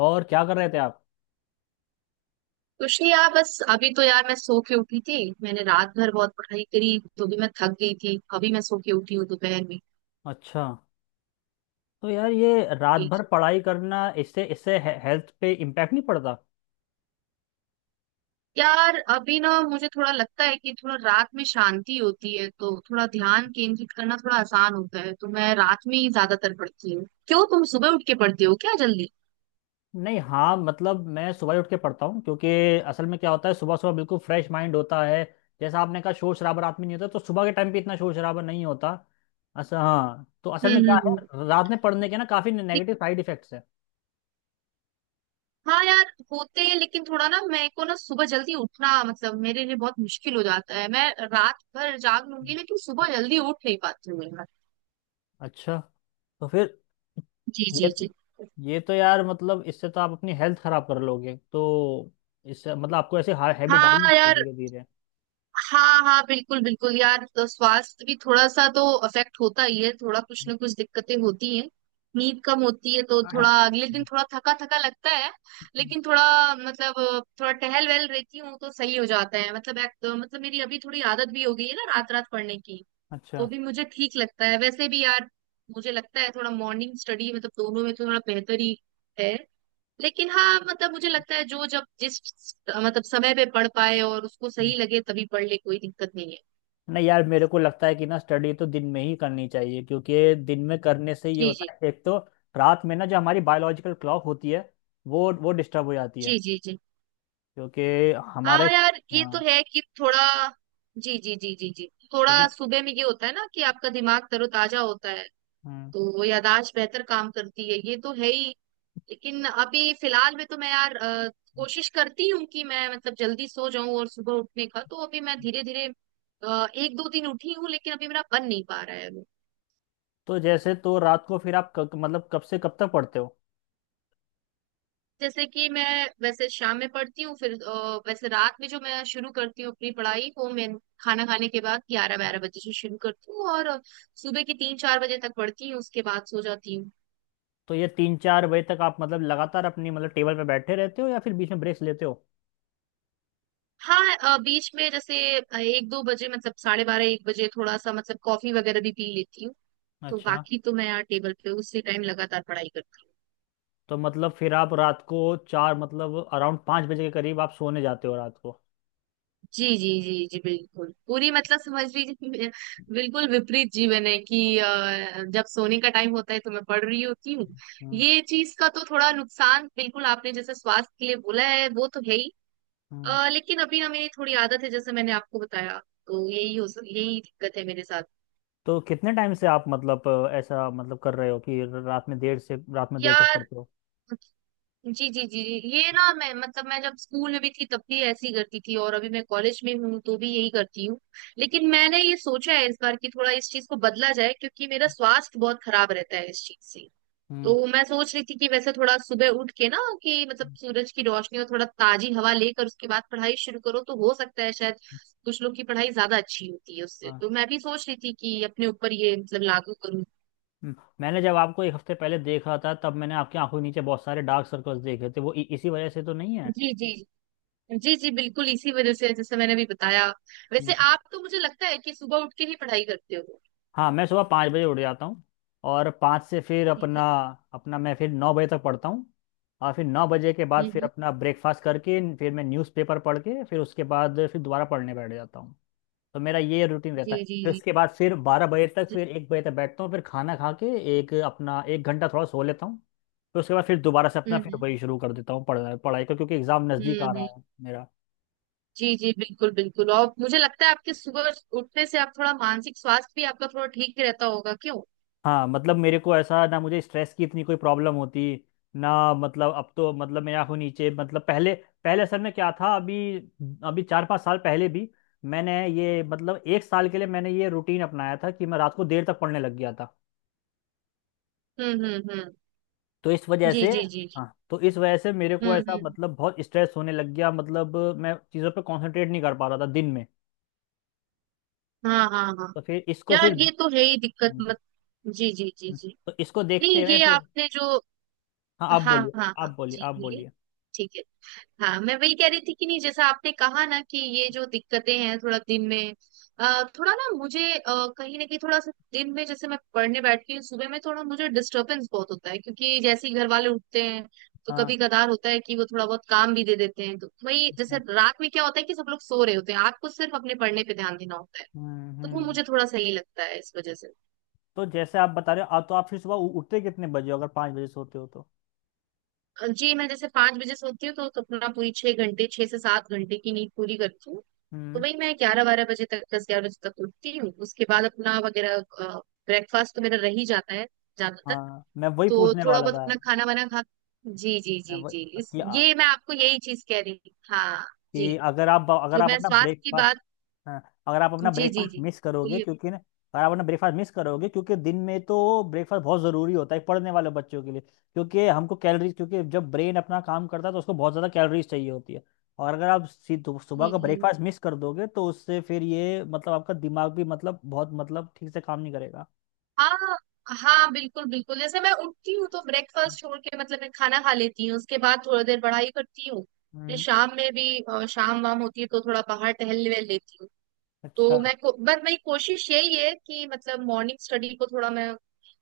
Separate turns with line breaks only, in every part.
और क्या कर रहे थे आप?
कुछ नहीं यार, बस अभी तो यार मैं सो के उठी थी। मैंने रात भर बहुत पढ़ाई करी तो भी मैं थक गई थी। अभी मैं सो के उठी हूँ दोपहर में।
अच्छा। तो यार ये रात भर पढ़ाई करना, इससे इससे हे, हेल्थ पे इम्पैक्ट नहीं पड़ता?
यार अभी ना मुझे थोड़ा लगता है कि थोड़ा रात में शांति होती है तो थोड़ा ध्यान केंद्रित करना थोड़ा आसान होता है, तो मैं रात में ही ज्यादातर पढ़ती हूँ। क्यों, तुम सुबह उठ के पढ़ती हो क्या जल्दी?
नहीं, हाँ, मतलब मैं सुबह ही उठ के पढ़ता हूँ, क्योंकि असल में क्या होता है, सुबह सुबह बिल्कुल फ्रेश माइंड होता है। जैसा आपने कहा, शोर शराबा रात में नहीं होता, तो सुबह के टाइम पे इतना शोर शराबा नहीं होता। अच्छा, हाँ, तो असल
हम्म
में क्या
हम्म हम्म।
है, रात में पढ़ने के ना काफ़ी
दिक-
नेगेटिव साइड इफेक्ट्स हैं।
हाँ यार, होते हैं लेकिन थोड़ा ना मेरे को ना सुबह जल्दी उठना मतलब मेरे लिए बहुत मुश्किल हो जाता है। मैं रात भर जाग लूंगी लेकिन सुबह जल्दी उठ नहीं पाती हूँ।
अच्छा। तो फिर
जी
ये
जी जी।
ये तो यार मतलब, इससे तो आप अपनी हेल्थ खराब कर लोगे, तो इससे मतलब आपको ऐसे हैबिट डालनी
हाँ
चाहिए
यार,
धीरे धीरे।
हाँ हाँ बिल्कुल बिल्कुल यार, तो स्वास्थ्य भी थोड़ा सा तो अफेक्ट होता ही है। थोड़ा कुछ ना कुछ दिक्कतें होती हैं, नींद कम होती है तो
अच्छा।
थोड़ा अगले दिन थोड़ा थका थका लगता है। लेकिन थोड़ा मतलब थोड़ा टहल वहल रहती हूँ तो सही हो जाता है। मतलब मतलब मेरी अभी थोड़ी आदत भी हो गई है ना रात रात पढ़ने की, तो भी मुझे ठीक लगता है वैसे भी यार। मुझे लगता है थोड़ा मॉर्निंग स्टडी मतलब दोनों में तो थोड़ा बेहतर ही है। लेकिन हाँ मतलब मुझे लगता है जो जब जिस मतलब समय पे पढ़ पाए और उसको सही लगे तभी पढ़ ले, कोई दिक्कत नहीं है।
नहीं यार, मेरे को लगता है कि ना, स्टडी तो दिन में ही करनी चाहिए, क्योंकि दिन में करने से ये
जी जी
होता है, एक तो रात में ना जो हमारी बायोलॉजिकल क्लॉक होती है, वो डिस्टर्ब हो जाती है,
जी जी जी।
क्योंकि हमारा
हाँ यार, ये तो
हाँ,
है कि थोड़ा। जी जी जी जी जी।
क्योंकि
थोड़ा सुबह में ये होता है ना कि आपका दिमाग तरोताजा होता है,
हम्म,
तो वो याददाश्त बेहतर काम करती है, ये तो है ही। लेकिन अभी फिलहाल में तो मैं यार कोशिश करती हूँ कि मैं मतलब जल्दी सो जाऊं, और सुबह उठने का तो अभी मैं धीरे धीरे एक दो दिन उठी हूँ लेकिन अभी मेरा बन नहीं पा रहा है।
तो जैसे तो रात को फिर आप मतलब कब से कब तक पढ़ते हो?
जैसे कि मैं वैसे शाम में पढ़ती हूँ, फिर वैसे रात में जो मैं शुरू करती हूँ अपनी पढ़ाई वो मैं खाना खाने के बाद 11-12 बजे से शुरू करती हूँ, और सुबह की 3-4 बजे तक पढ़ती हूँ, उसके बाद सो जाती हूँ।
तो ये 3-4 बजे तक आप मतलब लगातार अपनी मतलब टेबल पे बैठे रहते हो, या फिर बीच में ब्रेक्स लेते हो?
हाँ बीच में जैसे 1-2 बजे मतलब 12:30-1 बजे थोड़ा सा मतलब कॉफी वगैरह भी पी लेती हूँ। तो
अच्छा।
बाकी तो मैं यार टेबल पे उसी टाइम लगातार पढ़ाई करती हूँ।
तो मतलब फिर आप रात को चार, मतलब अराउंड 5 बजे के करीब आप सोने जाते हो रात
जी जी जी जी, बिल्कुल पूरी मतलब समझ लीजिए, बिल्कुल विपरीत जीवन है कि जब सोने का टाइम होता है तो मैं पढ़ रही होती हूँ।
को?
ये चीज का तो थोड़ा नुकसान बिल्कुल आपने जैसे स्वास्थ्य के लिए बोला है, वो तो है ही।
हम्म,
लेकिन अभी ना मेरी थोड़ी आदत है जैसे मैंने आपको बताया, तो यही हो यही दिक्कत है मेरे साथ
तो कितने टाइम से आप मतलब ऐसा मतलब कर रहे हो कि रात में देर तक
यार।
पढ़ते हो?
जी जी जी जी। ये ना मैं मतलब मैं जब स्कूल में भी थी तब भी ऐसे ही करती थी, और अभी मैं कॉलेज में हूँ तो भी यही करती हूँ। लेकिन मैंने ये सोचा है इस बार कि थोड़ा इस चीज को बदला जाए क्योंकि मेरा स्वास्थ्य बहुत खराब रहता है इस चीज से।
हम्म,
तो मैं सोच रही थी कि वैसे थोड़ा सुबह उठ के ना, कि मतलब
हम्म,
सूरज की रोशनी और थोड़ा ताजी हवा लेकर उसके बाद पढ़ाई शुरू करो तो हो सकता है शायद कुछ लोग की पढ़ाई ज्यादा अच्छी होती है उससे,
हाँ,
तो मैं भी सोच रही थी कि अपने ऊपर ये मतलब लागू करूँ।
हम्म। मैंने जब आपको एक हफ्ते पहले देखा था, तब मैंने आपकी आंखों के नीचे बहुत सारे डार्क सर्कल्स देखे थे, वो इसी वजह से तो नहीं
जी जी। जी जी बिल्कुल इसी वजह से जैसे मैंने अभी बताया।
है?
वैसे आप तो मुझे लगता है कि सुबह उठ के ही पढ़ाई करते हो।
हाँ, मैं सुबह 5 बजे उठ जाता हूँ। और पाँच से फिर
जी
अपना
जी।
अपना मैं फिर 9 बजे तक पढ़ता हूँ। और फिर 9 बजे के बाद फिर
हम्म।
अपना ब्रेकफास्ट करके फिर मैं न्यूज़पेपर पढ़ के फिर उसके बाद फिर दोबारा पढ़ने बैठ जाता हूँ। तो मेरा ये रूटीन रहता
जी
है।
जी
फिर उसके बाद फिर 12 बजे तक,
जी।
फिर 1 बजे तक बैठता हूँ, फिर खाना खा के एक अपना एक घंटा थोड़ा सो लेता हूँ। फिर उसके बाद फिर दोबारा से अपना फिर
हम्म
वही शुरू कर देता हूँ पढ़ाई, पढ़ाई को, क्योंकि एग्ज़ाम नज़दीक आ रहा
हम्म।
है मेरा।
जी जी, बिल्कुल बिल्कुल, और मुझे लगता है आपके सुबह उठने से आप थोड़ा मानसिक स्वास्थ्य भी आपका थोड़ा ठीक रहता होगा क्यों?
हाँ मतलब मेरे को ऐसा ना, मुझे स्ट्रेस की इतनी कोई प्रॉब्लम होती ना। मतलब अब तो मतलब मैं आँखों नीचे मतलब पहले, पहले असल में क्या था। अभी, अभी 4-5 साल पहले भी मैंने ये मतलब एक साल के लिए मैंने ये रूटीन अपनाया था कि मैं रात को देर तक पढ़ने लग गया था।
हम्म।
तो इस वजह
जी
से
जी जी जी।
हाँ, तो इस वजह से मेरे को ऐसा
हम्म।
मतलब बहुत स्ट्रेस होने लग गया, मतलब मैं चीज़ों पे कंसंट्रेट नहीं कर पा रहा था दिन में।
हाँ हाँ हाँ।
तो फिर इसको
यार
फिर
ये तो है ही दिक्कत मत। जी जी जी जी।
तो इसको देखते
नहीं
हुए
ये
फिर,
आपने जो।
हाँ, आप
हाँ
बोलिए,
हाँ हाँ
आप बोलिए,
जी
आप
बोलिए।
बोलिए।
ठीक है, हाँ मैं वही कह रही थी कि नहीं जैसा आपने कहा ना कि ये जो दिक्कतें हैं थोड़ा दिन में, थोड़ा ना मुझे कहीं ना कहीं थोड़ा सा दिन में जैसे मैं पढ़ने बैठती हूँ सुबह में थोड़ा मुझे डिस्टरबेंस बहुत होता है क्योंकि जैसे ही घर वाले उठते हैं तो
हाँ,
कभी कदार होता है कि वो थोड़ा बहुत काम भी दे देते हैं। तो
हाँ,
वही जैसे
हाँ,
रात में क्या होता है कि सब लोग सो रहे होते हैं, आपको सिर्फ अपने पढ़ने पे ध्यान देना होता है,
हम्म,
तो वो
हम्म।
मुझे थोड़ा सही लगता है इस वजह से।
तो जैसे आप बता रहे हो, आप फिर सुबह उठते कितने बजे हो अगर 5 बजे सोते हो तो?
जी, मैं जैसे 5 बजे सोती हूँ तो अपना पूरी 6 घंटे 6 से 7 घंटे की नींद पूरी करती हूँ, तो
हम्म।
वही मैं 11-12 बजे तक 10-11 बजे तक उठती हूँ, उसके बाद अपना वगैरह ब्रेकफास्ट तो मेरा रह ही जाता है ज्यादातर,
हाँ मैं वही
तो
पूछने
थोड़ा
वाला
बहुत
था।
अपना खाना वाना खा। जी जी
मैं
जी जी,
वही
इस
कि, आ,
ये मैं आपको यही चीज कह रही थी हाँ। जी,
कि अगर आप अगर
जो
आप
मैं
अपना
स्वास्थ्य की
ब्रेकफास्ट,
बात।
हाँ, अगर आप अपना
जी जी
ब्रेकफास्ट
जी
मिस करोगे
बोलिए।
क्योंकि ना अगर आप अपना ब्रेकफास्ट मिस करोगे, क्योंकि दिन में तो ब्रेकफास्ट बहुत ज़रूरी होता है पढ़ने वाले बच्चों के लिए, क्योंकि हमको कैलोरीज, क्योंकि जब ब्रेन अपना काम करता है तो उसको बहुत ज़्यादा कैलोरीज चाहिए होती है। और अगर आप सुबह
जी
का
जी।
ब्रेकफास्ट मिस कर दोगे, तो उससे फिर ये मतलब आपका दिमाग भी मतलब बहुत मतलब ठीक से काम नहीं करेगा।
हाँ हाँ बिल्कुल बिल्कुल, जैसे मैं उठती हूँ तो ब्रेकफास्ट छोड़ के मतलब मैं खाना खा लेती हूँ, उसके बाद थोड़ी देर पढ़ाई करती हूँ। फिर
हम्म।
शाम में भी शाम वाम होती है तो थोड़ा बाहर टहल वहल लेती हूँ।
अच्छा।
तो मैं बस मेरी कोशिश यही है कि मतलब मॉर्निंग स्टडी को थोड़ा मैं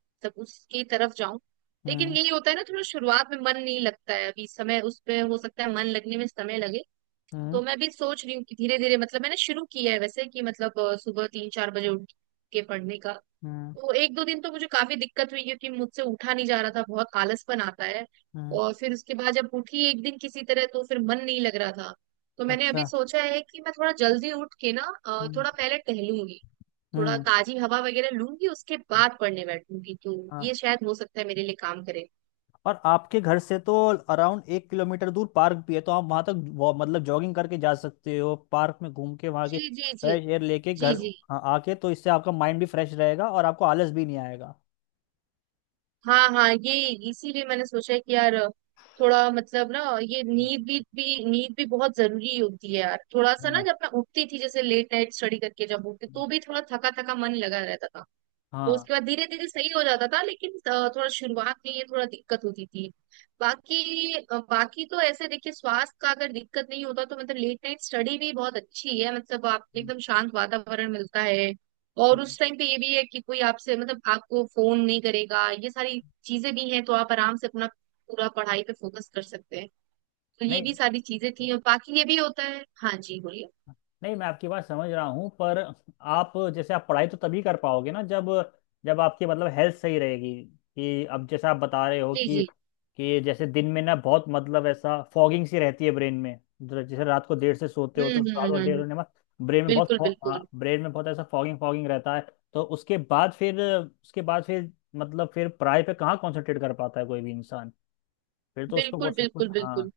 मतलब उसकी तरफ जाऊं। लेकिन
हम्म,
यही होता है ना थोड़ा शुरुआत में मन नहीं लगता है, अभी समय उस पे हो सकता है मन लगने में समय लगे।
हम्म,
तो मैं भी सोच रही हूँ कि धीरे धीरे मतलब मैंने शुरू किया है वैसे कि मतलब सुबह 3-4 बजे उठ के पढ़ने का।
हम्म,
तो 1-2 दिन तो मुझे काफी दिक्कत हुई क्योंकि मुझसे उठा नहीं जा रहा था, बहुत आलसपन आता है।
हम्म।
और फिर उसके बाद जब उठी एक दिन किसी तरह तो फिर मन नहीं लग रहा था। तो मैंने अभी
अच्छा।
सोचा है कि मैं थोड़ा जल्दी उठ के ना
हम्म,
थोड़ा पहले टहलूंगी, थोड़ा
हम्म,
ताजी हवा वगैरह लूंगी, उसके बाद पढ़ने बैठूंगी तो
हाँ।
ये शायद हो सकता है मेरे लिए काम करे।
और आपके घर से तो अराउंड 1 किलोमीटर दूर पार्क भी है, तो आप वहां तक मतलब जॉगिंग करके जा सकते हो, पार्क में घूम के वहां के
जी जी जी
फ्रेश एयर लेके
जी
घर,
जी।
हाँ, आके। तो इससे आपका माइंड भी फ्रेश रहेगा और आपको आलस भी नहीं आएगा।
हाँ हाँ ये, इसीलिए मैंने सोचा कि यार थोड़ा मतलब ना ये
हम्म,
नींद भी नींद भी बहुत जरूरी होती है यार। थोड़ा सा ना
हाँ,
जब मैं उठती थी जैसे लेट नाइट स्टडी करके जब उठती
हम्म,
तो भी थोड़ा थका थका मन लगा रहता था। तो
हाँ,
उसके बाद धीरे धीरे सही हो जाता था लेकिन थोड़ा शुरुआत में ये थोड़ा दिक्कत होती थी। बाकी बाकी तो ऐसे देखिए स्वास्थ्य का अगर दिक्कत नहीं होता तो मतलब लेट नाइट स्टडी भी बहुत अच्छी है, मतलब आप
हम्म,
एकदम शांत वातावरण मिलता है, और
हम्म।
उस टाइम पे ये भी है कि कोई आपसे मतलब आपको फोन नहीं करेगा, ये सारी चीजें भी हैं, तो आप आराम से अपना पूरा पढ़ाई पे फोकस कर सकते हैं। तो ये
नहीं
भी सारी चीजें थी और बाकी ये भी होता है। हाँ जी बोलिए।
नहीं, मैं आपकी बात समझ रहा हूँ, पर आप जैसे आप पढ़ाई तो तभी कर पाओगे ना, जब जब आपकी मतलब हेल्थ सही रहेगी। कि अब जैसे आप बता रहे हो
जी
कि
जी।
जैसे दिन में ना बहुत मतलब ऐसा फॉगिंग सी रहती है ब्रेन में, जैसे रात को देर से सोते हो,
हम्म
तो
हम्म
रात
हम्म
को देर
हम्म,
होने के बाद ब्रेन में बहुत
बिल्कुल बिल्कुल
ब्रेन में बहुत ऐसा फॉगिंग फॉगिंग रहता है। तो उसके बाद फिर मतलब फिर पढ़ाई पे कहाँ कंसंट्रेट कर पाता है कोई भी इंसान। फिर तो उसको वो
बिल्कुल
सब कुछ,
बिल्कुल
हाँ।
बिल्कुल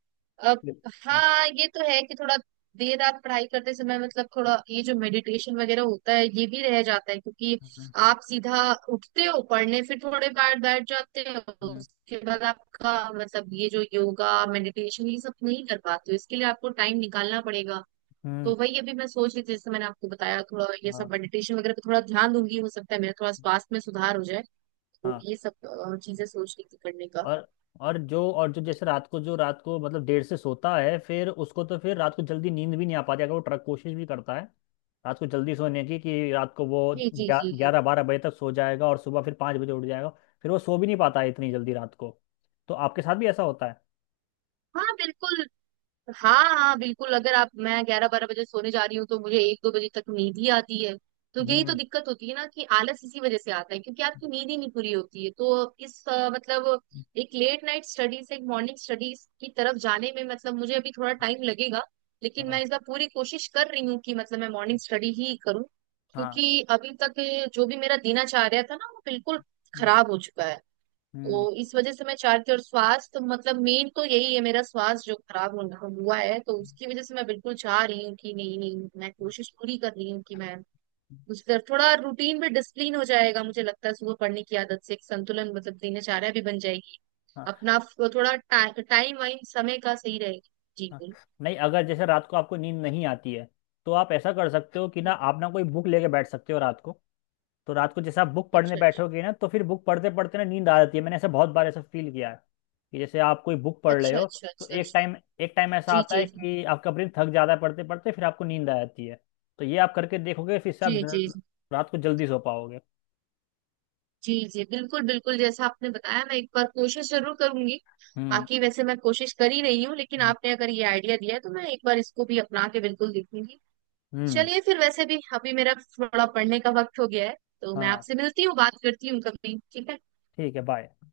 अब।
हम्म,
हाँ ये तो है कि थोड़ा देर रात पढ़ाई करते समय मतलब थोड़ा ये जो मेडिटेशन वगैरह होता है ये भी रह जाता है, क्योंकि
हम्म,
आप सीधा उठते हो पढ़ने फिर थोड़े बार बैठ जाते हो,
हम्म,
उसके बाद आपका मतलब ये जो योगा मेडिटेशन ये सब नहीं कर पाते हो, इसके लिए आपको टाइम निकालना पड़ेगा।
हम्म,
तो वही अभी मैं सोच रही थी जैसे मैंने आपको बताया, थोड़ा ये
हाँ,
सब मेडिटेशन वगैरह पे थोड़ा ध्यान दूंगी, हो सकता है मेरा थोड़ा स्वास्थ्य में सुधार हो जाए, तो
हाँ।
ये सब चीजें सोच रही थी करने का।
और और जो जैसे रात को जो रात को मतलब देर से सोता है, फिर उसको तो फिर रात को जल्दी नींद भी नहीं आ पाती, अगर वो ट्रक कोशिश भी करता है रात को जल्दी सोने की। कि रात को वो
जी जी जी जी।
11-12 बजे तक सो जाएगा और सुबह फिर 5 बजे उठ जाएगा, फिर वो सो भी नहीं पाता है इतनी जल्दी रात को। तो आपके साथ भी ऐसा होता है?
हाँ बिल्कुल, हाँ हाँ बिल्कुल, अगर आप मैं 11-12 बजे सोने जा रही हूँ तो मुझे 1-2 बजे तक नींद ही आती है। तो यही तो
हम्म,
दिक्कत होती है ना कि आलस इसी वजह से आता है क्योंकि आपकी नींद ही नहीं पूरी होती है, तो इस मतलब एक लेट नाइट स्टडी से एक मॉर्निंग स्टडीज की तरफ जाने में मतलब मुझे अभी थोड़ा टाइम लगेगा। लेकिन
हाँ,
मैं इस बार पूरी कोशिश कर रही हूँ कि मतलब मैं मॉर्निंग स्टडी ही करूँ।
हाँ,
क्योंकि अभी तक जो भी मेरा दिनचर्या था ना वो बिल्कुल खराब हो चुका है, तो
हम्म,
इस वजह से मैं चाहती हूँ, और स्वास्थ्य मतलब मेन तो यही है, मेरा स्वास्थ्य जो खराब हुआ है, तो उसकी वजह से मैं बिल्कुल चाह रही हूँ कि नहीं नहीं मैं कोशिश पूरी कर रही हूँ कि मैं उस तरफ थोड़ा रूटीन में डिसिप्लिन हो जाएगा, मुझे लगता है सुबह पढ़ने की आदत से एक संतुलन मतलब दिनचर्या भी बन जाएगी, अपना थोड़ा टाइम वाइम समय का सही रहेगा। जी
हाँ।
बिल्कुल।
नहीं, अगर जैसे रात को आपको नींद नहीं आती है, तो आप ऐसा कर सकते हो कि ना, आप ना कोई बुक लेके बैठ सकते हो रात को। तो रात को जैसे आप बुक पढ़ने
अच्छा अच्छा
बैठोगे ना, तो फिर बुक पढ़ते पढ़ते ना नींद आ जाती है। मैंने ऐसा बहुत बार ऐसा फील किया है कि जैसे आप कोई बुक पढ़ रहे
अच्छा
हो,
अच्छा।
तो
अच्छा
एक
अच्छा।
टाइम एक टाइम ऐसा
जी
आता
जी।
है कि आपका ब्रेन थक जाता है पढ़ते पढ़ते, फिर आपको नींद आ जाती है। तो ये आप करके देखोगे, फिर से आप
जी जी।
रात को जल्दी सो पाओगे।
जी जी, बिल्कुल बिल्कुल, जैसा आपने बताया मैं एक बार कोशिश जरूर करूंगी।
हम्म,
बाकी वैसे मैं कोशिश कर ही रही हूँ, लेकिन
हम्म,
आपने अगर ये आइडिया दिया है तो मैं एक बार इसको भी अपना के बिल्कुल देखूंगी।
हम्म,
चलिए फिर वैसे भी अभी मेरा थोड़ा पढ़ने का वक्त हो गया है, तो मैं
हाँ।
आपसे मिलती हूँ, बात करती हूँ कभी, ठीक है।
ठीक है। बाय।